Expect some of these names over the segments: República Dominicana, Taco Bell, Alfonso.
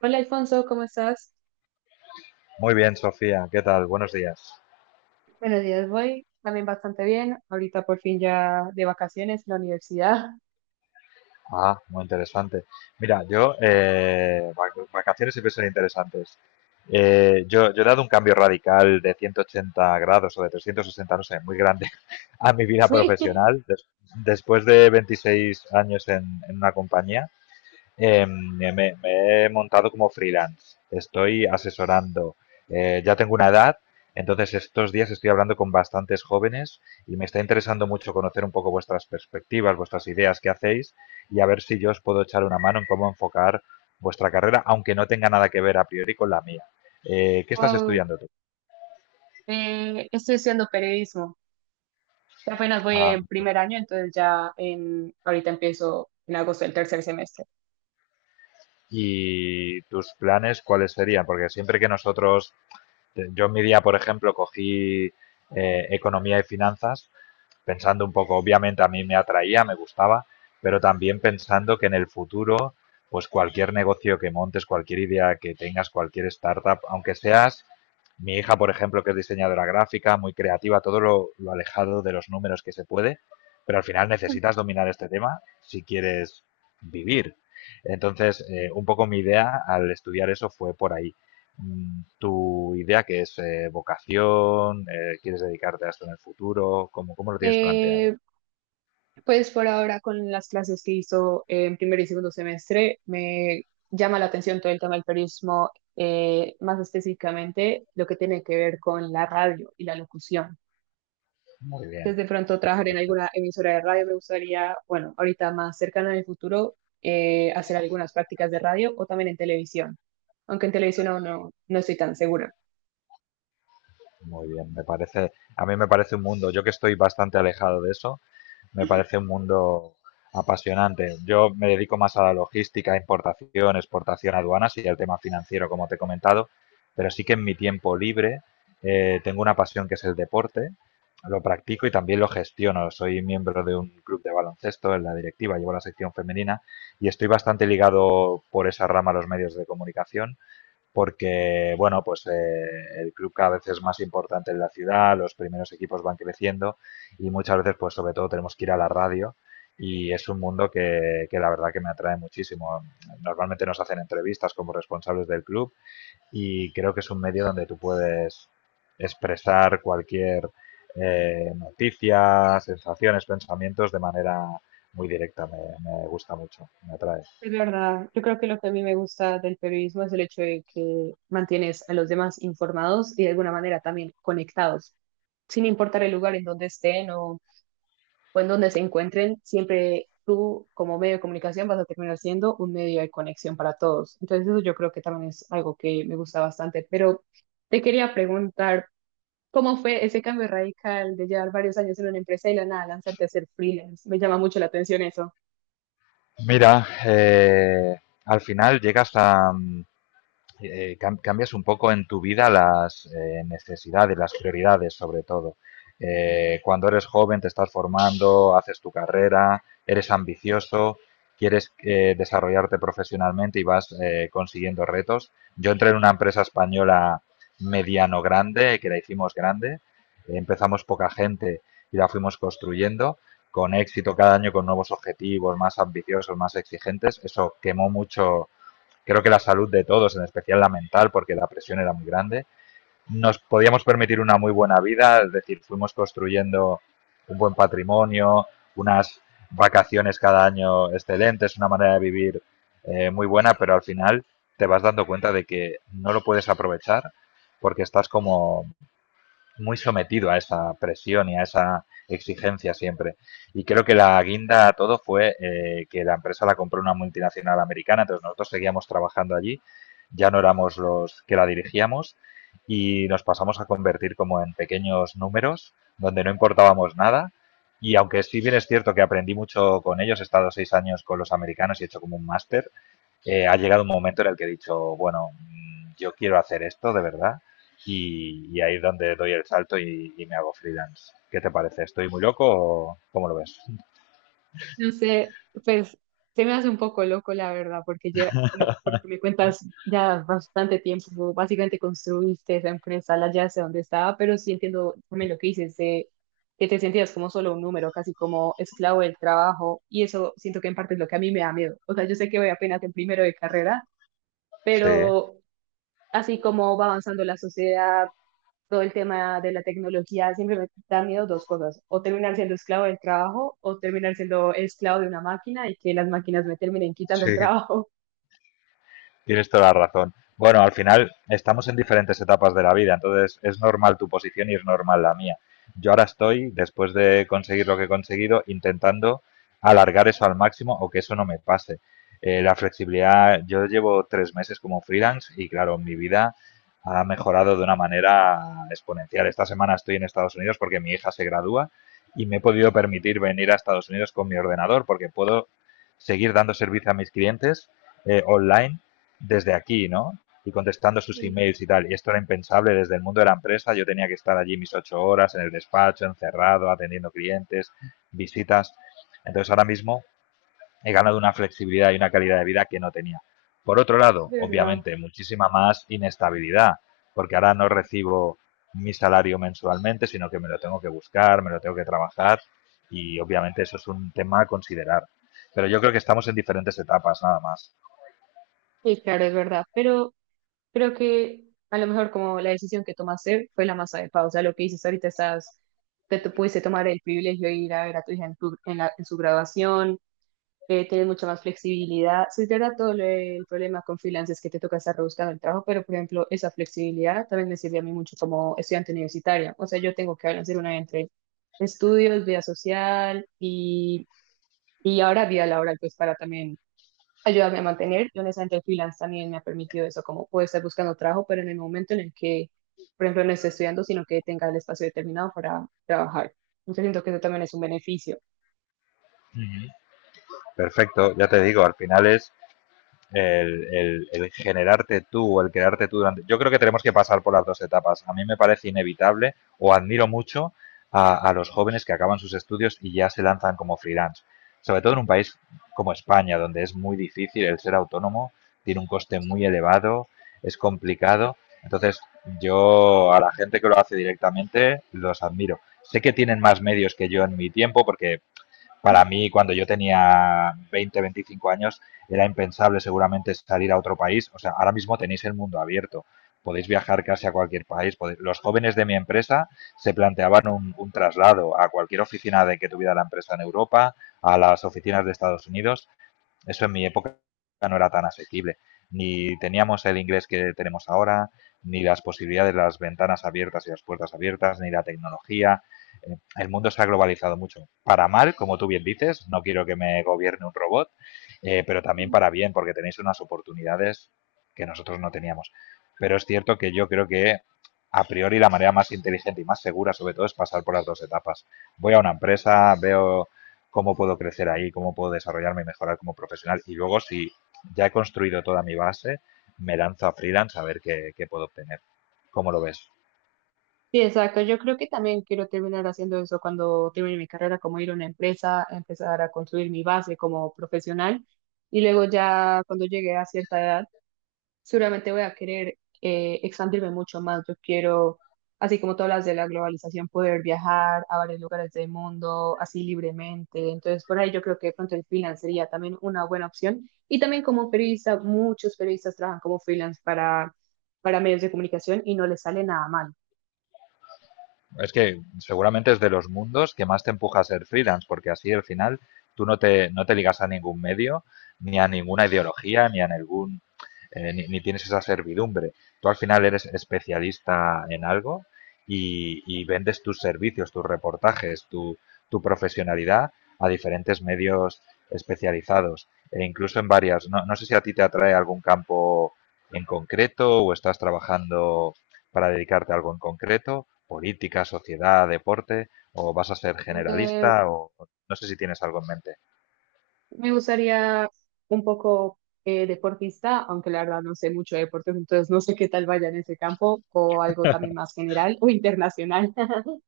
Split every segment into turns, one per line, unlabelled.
Hola Alfonso, ¿cómo estás?
Muy bien, Sofía, ¿qué tal? Buenos días.
Buenos días, voy también bastante bien. Ahorita por fin ya de vacaciones en la universidad.
Ah, muy interesante. Mira, yo, vacaciones siempre son interesantes. Yo he dado un cambio radical de 180 grados o de 360, no sé, muy grande a mi vida
Sí.
profesional. Después de 26 años en una compañía. Me he montado como freelance. Estoy asesorando. Ya tengo una edad, entonces estos días estoy hablando con bastantes jóvenes y me está interesando mucho conocer un poco vuestras perspectivas, vuestras ideas que hacéis, y a ver si yo os puedo echar una mano en cómo enfocar vuestra carrera, aunque no tenga nada que ver a priori con la mía. ¿Qué estás
Wow.
estudiando tú?
Estoy estudiando periodismo. Apenas voy
Ah,
en
muy bien.
primer año, entonces ya en, ahorita empiezo en agosto el tercer semestre.
¿Y tus planes cuáles serían? Porque siempre que nosotros, yo en mi día, por ejemplo, cogí economía y finanzas, pensando un poco, obviamente a mí me atraía, me gustaba, pero también pensando que en el futuro, pues cualquier negocio que montes, cualquier idea que tengas, cualquier startup, aunque seas mi hija, por ejemplo, que es diseñadora gráfica, muy creativa, todo lo alejado de los números que se puede, pero al final necesitas dominar este tema si quieres vivir. Entonces, un poco mi idea al estudiar eso fue por ahí. Tu idea, que es vocación, quieres dedicarte a esto en el futuro, ¿cómo, cómo lo tienes planteado?
Eh, pues por ahora con las clases que hizo en primer y segundo semestre, me llama la atención todo el tema del periodismo, más específicamente lo que tiene que ver con la radio y la locución.
Muy bien,
Desde pronto
me
trabajar en
parece.
alguna emisora de radio. Me gustaría, bueno, ahorita más cercano en el futuro, hacer algunas prácticas de radio o también en televisión, aunque en televisión aún no estoy tan segura.
Muy bien, me parece, a mí me parece un mundo, yo que estoy bastante alejado de eso, me parece un mundo apasionante. Yo me dedico más a la logística, importación, exportación, aduanas y al tema financiero, como te he comentado, pero sí que en mi tiempo libre tengo una pasión que es el deporte, lo practico y también lo gestiono. Soy miembro de un club de baloncesto en la directiva, llevo la sección femenina y estoy bastante ligado por esa rama a los medios de comunicación porque, bueno, pues el club cada vez es más importante en la ciudad, los primeros equipos van creciendo y muchas veces, pues sobre todo, tenemos que ir a la radio, y es un mundo que la verdad que me atrae muchísimo. Normalmente nos hacen entrevistas como responsables del club y creo que es un medio donde tú puedes expresar cualquier noticia, sensaciones, pensamientos de manera muy directa. Me gusta mucho, me atrae.
Es verdad, yo creo que lo que a mí me gusta del periodismo es el hecho de que mantienes a los demás informados y de alguna manera también conectados, sin importar el lugar en donde estén o en donde se encuentren, siempre tú como medio de comunicación vas a terminar siendo un medio de conexión para todos. Entonces eso yo creo que también es algo que me gusta bastante, pero te quería preguntar, ¿cómo fue ese cambio radical de llevar varios años en una empresa y de la nada lanzarte a ser freelance? Me llama mucho la atención eso.
Mira, al final llegas a, cambias un poco en tu vida las necesidades, las prioridades sobre todo. Cuando eres joven te estás formando, haces tu carrera, eres ambicioso, quieres desarrollarte profesionalmente y vas consiguiendo retos. Yo entré en una empresa española mediano grande, que la hicimos grande, empezamos poca gente y la fuimos construyendo con éxito cada año, con nuevos objetivos más ambiciosos, más exigentes. Eso quemó mucho, creo que la salud de todos, en especial la mental, porque la presión era muy grande, nos podíamos permitir una muy buena vida, es decir, fuimos construyendo un buen patrimonio, unas vacaciones cada año excelentes, una manera de vivir muy buena, pero al final te vas dando cuenta de que no lo puedes aprovechar porque estás como muy sometido a esa presión y a esa exigencia siempre. Y creo que la guinda a todo fue que la empresa la compró una multinacional americana, entonces nosotros seguíamos trabajando allí, ya no éramos los que la dirigíamos y nos pasamos a convertir como en pequeños números donde no importábamos nada. Y aunque sí bien es cierto que aprendí mucho con ellos, he estado 6 años con los americanos y he hecho como un máster, ha llegado un momento en el que he dicho, bueno, yo quiero hacer esto de verdad, y ahí es donde doy el salto y me hago freelance. ¿Qué te parece? ¿Estoy muy loco o cómo lo ves?
No sé, pues se me hace un poco loco, la verdad, porque ya, lo, porque me cuentas ya bastante tiempo, básicamente construiste esa empresa, la ya sé dónde estaba, pero sí entiendo también lo que dices, de que te sentías como solo un número, casi como esclavo del trabajo, y eso siento que en parte es lo que a mí me da miedo. O sea, yo sé que voy apenas en primero de carrera,
Sí,
pero así como va avanzando la sociedad, todo el tema de la tecnología siempre me da miedo dos cosas, o terminar siendo esclavo del trabajo o terminar siendo esclavo de una máquina y que las máquinas me terminen quitando
sí.
el trabajo.
Tienes toda la razón. Bueno, al final estamos en diferentes etapas de la vida, entonces es normal tu posición y es normal la mía. Yo ahora estoy, después de conseguir lo que he conseguido, intentando alargar eso al máximo o que eso no me pase. La flexibilidad, yo llevo 3 meses como freelance y claro, mi vida ha mejorado de una manera exponencial. Esta semana estoy en Estados Unidos porque mi hija se gradúa y me he podido permitir venir a Estados Unidos con mi ordenador porque puedo seguir dando servicio a mis clientes online desde aquí, ¿no? Y contestando sus
Sí.
emails y tal. Y esto era impensable desde el mundo de la empresa. Yo tenía que estar allí mis 8 horas en el despacho, encerrado, atendiendo clientes, visitas. Entonces ahora mismo he ganado una flexibilidad y una calidad de vida que no tenía. Por otro
Es
lado,
verdad.
obviamente, muchísima más inestabilidad, porque ahora no recibo mi salario mensualmente, sino que me lo tengo que buscar, me lo tengo que trabajar, y obviamente eso es un tema a considerar. Pero yo creo que estamos en diferentes etapas, nada más.
Sí, claro, es verdad, pero creo que a lo mejor como la decisión que tomaste fue la más adecuada, o sea, lo que dices ahorita estás, te pudiste tomar el privilegio de ir a ver a tu hija en, tu- en la- en su graduación, tienes mucha más flexibilidad. Sí, es verdad, todo lo- el problema con freelance es que te toca estar rebuscando el trabajo, pero por ejemplo, esa flexibilidad también me sirve a mí mucho como estudiante universitaria. O sea, yo tengo que balancear una entre estudios, vida social y ahora vida laboral, pues para también ayudarme a mantener. Yo honestamente el freelance también me ha permitido eso, como puedo estar buscando trabajo, pero en el momento en el que, por ejemplo, no esté estudiando, sino que tenga el espacio determinado para trabajar. Entonces siento que eso también es un beneficio.
Perfecto, ya te digo, al final es el generarte tú, el crearte tú durante. Yo creo que tenemos que pasar por las dos etapas. A mí me parece inevitable o admiro mucho a los jóvenes que acaban sus estudios y ya se lanzan como freelance. Sobre todo en un país como España, donde es muy difícil el ser autónomo, tiene un coste muy elevado, es complicado. Entonces, yo a la gente que lo hace directamente los admiro. Sé que tienen más medios que yo en mi tiempo, porque para mí, cuando yo tenía 20, 25 años, era impensable seguramente salir a otro país. O sea, ahora mismo tenéis el mundo abierto. Podéis viajar casi a cualquier país. Podéis- Los jóvenes de mi empresa se planteaban un traslado a cualquier oficina de que tuviera la empresa en Europa, a las oficinas de Estados Unidos. Eso en mi época no era tan asequible. Ni teníamos el inglés que tenemos ahora, ni las posibilidades de las ventanas abiertas y las puertas abiertas, ni la tecnología. El mundo se ha globalizado mucho. Para mal, como tú bien dices, no quiero que me gobierne un robot, pero también para bien, porque tenéis unas oportunidades que nosotros no teníamos. Pero es cierto que yo creo que a priori la manera más inteligente y más segura sobre todo es pasar por las dos etapas. Voy a una empresa, veo cómo puedo crecer ahí, cómo puedo desarrollarme y mejorar como profesional. Y luego, si ya he construido toda mi base, me lanzo a freelance a ver qué, qué puedo obtener. ¿Cómo lo ves?
Sí, exacto. Yo creo que también quiero terminar haciendo eso cuando termine mi carrera, como ir a una empresa, empezar a construir mi base como profesional y luego ya cuando llegue a cierta edad, seguramente voy a querer expandirme mucho más. Yo quiero, así como todas las de la globalización, poder viajar a varios lugares del mundo así libremente. Entonces, por ahí yo creo que de pronto el freelance sería también una buena opción. Y también como periodista, muchos periodistas trabajan como freelance para medios de comunicación y no les sale nada mal.
Es que seguramente es de los mundos que más te empuja a ser freelance, porque así al final tú no te ligas a ningún medio, ni a ninguna ideología, ni a ningún, ni tienes esa servidumbre. Tú al final eres especialista en algo y vendes tus servicios, tus reportajes, tu profesionalidad a diferentes medios especializados e incluso en varias. No, no sé si a ti te atrae algún campo en concreto o estás trabajando para dedicarte a algo en concreto, política, sociedad, deporte, o vas a ser generalista, o no sé si tienes algo en mente.
Me gustaría un poco deportista, aunque la verdad no sé mucho de deportes, entonces no sé qué tal vaya en ese campo o algo también más general o internacional.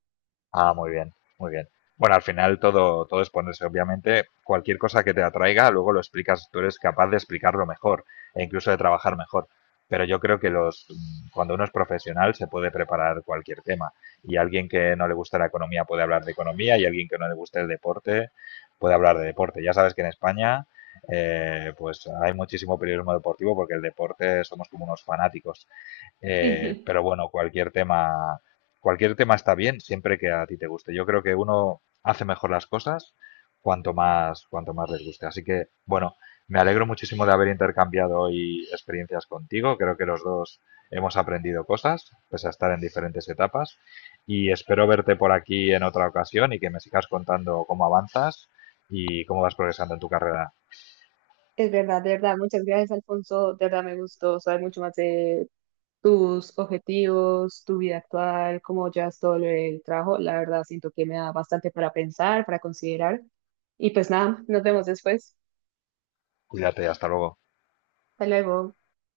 Ah, muy bien, muy bien. Bueno, al final todo, todo es ponerse. Obviamente, cualquier cosa que te atraiga, luego lo explicas. Tú eres capaz de explicarlo mejor e incluso de trabajar mejor. Pero yo creo que los, cuando uno es profesional se puede preparar cualquier tema. Y alguien que no le gusta la economía puede hablar de economía y alguien que no le guste el deporte puede hablar de deporte. Ya sabes que en España pues hay muchísimo periodismo deportivo porque el deporte somos como unos fanáticos.
Sí,
Pero bueno, cualquier tema está bien siempre que a ti te guste. Yo creo que uno hace mejor las cosas cuanto más les guste. Así que, bueno, me alegro muchísimo de haber intercambiado hoy experiencias contigo. Creo que los dos hemos aprendido cosas, pese a estar en diferentes etapas. Y espero verte por aquí en otra ocasión y que me sigas contando cómo avanzas y cómo vas progresando en tu carrera.
es verdad, de verdad. Muchas gracias, Alfonso. De verdad me gustó saber mucho más de tus objetivos, tu vida actual, cómo llevas todo el trabajo. La verdad siento que me da bastante para pensar, para considerar. Y pues nada, nos vemos después.
Cuídate, hasta luego.
Hasta luego.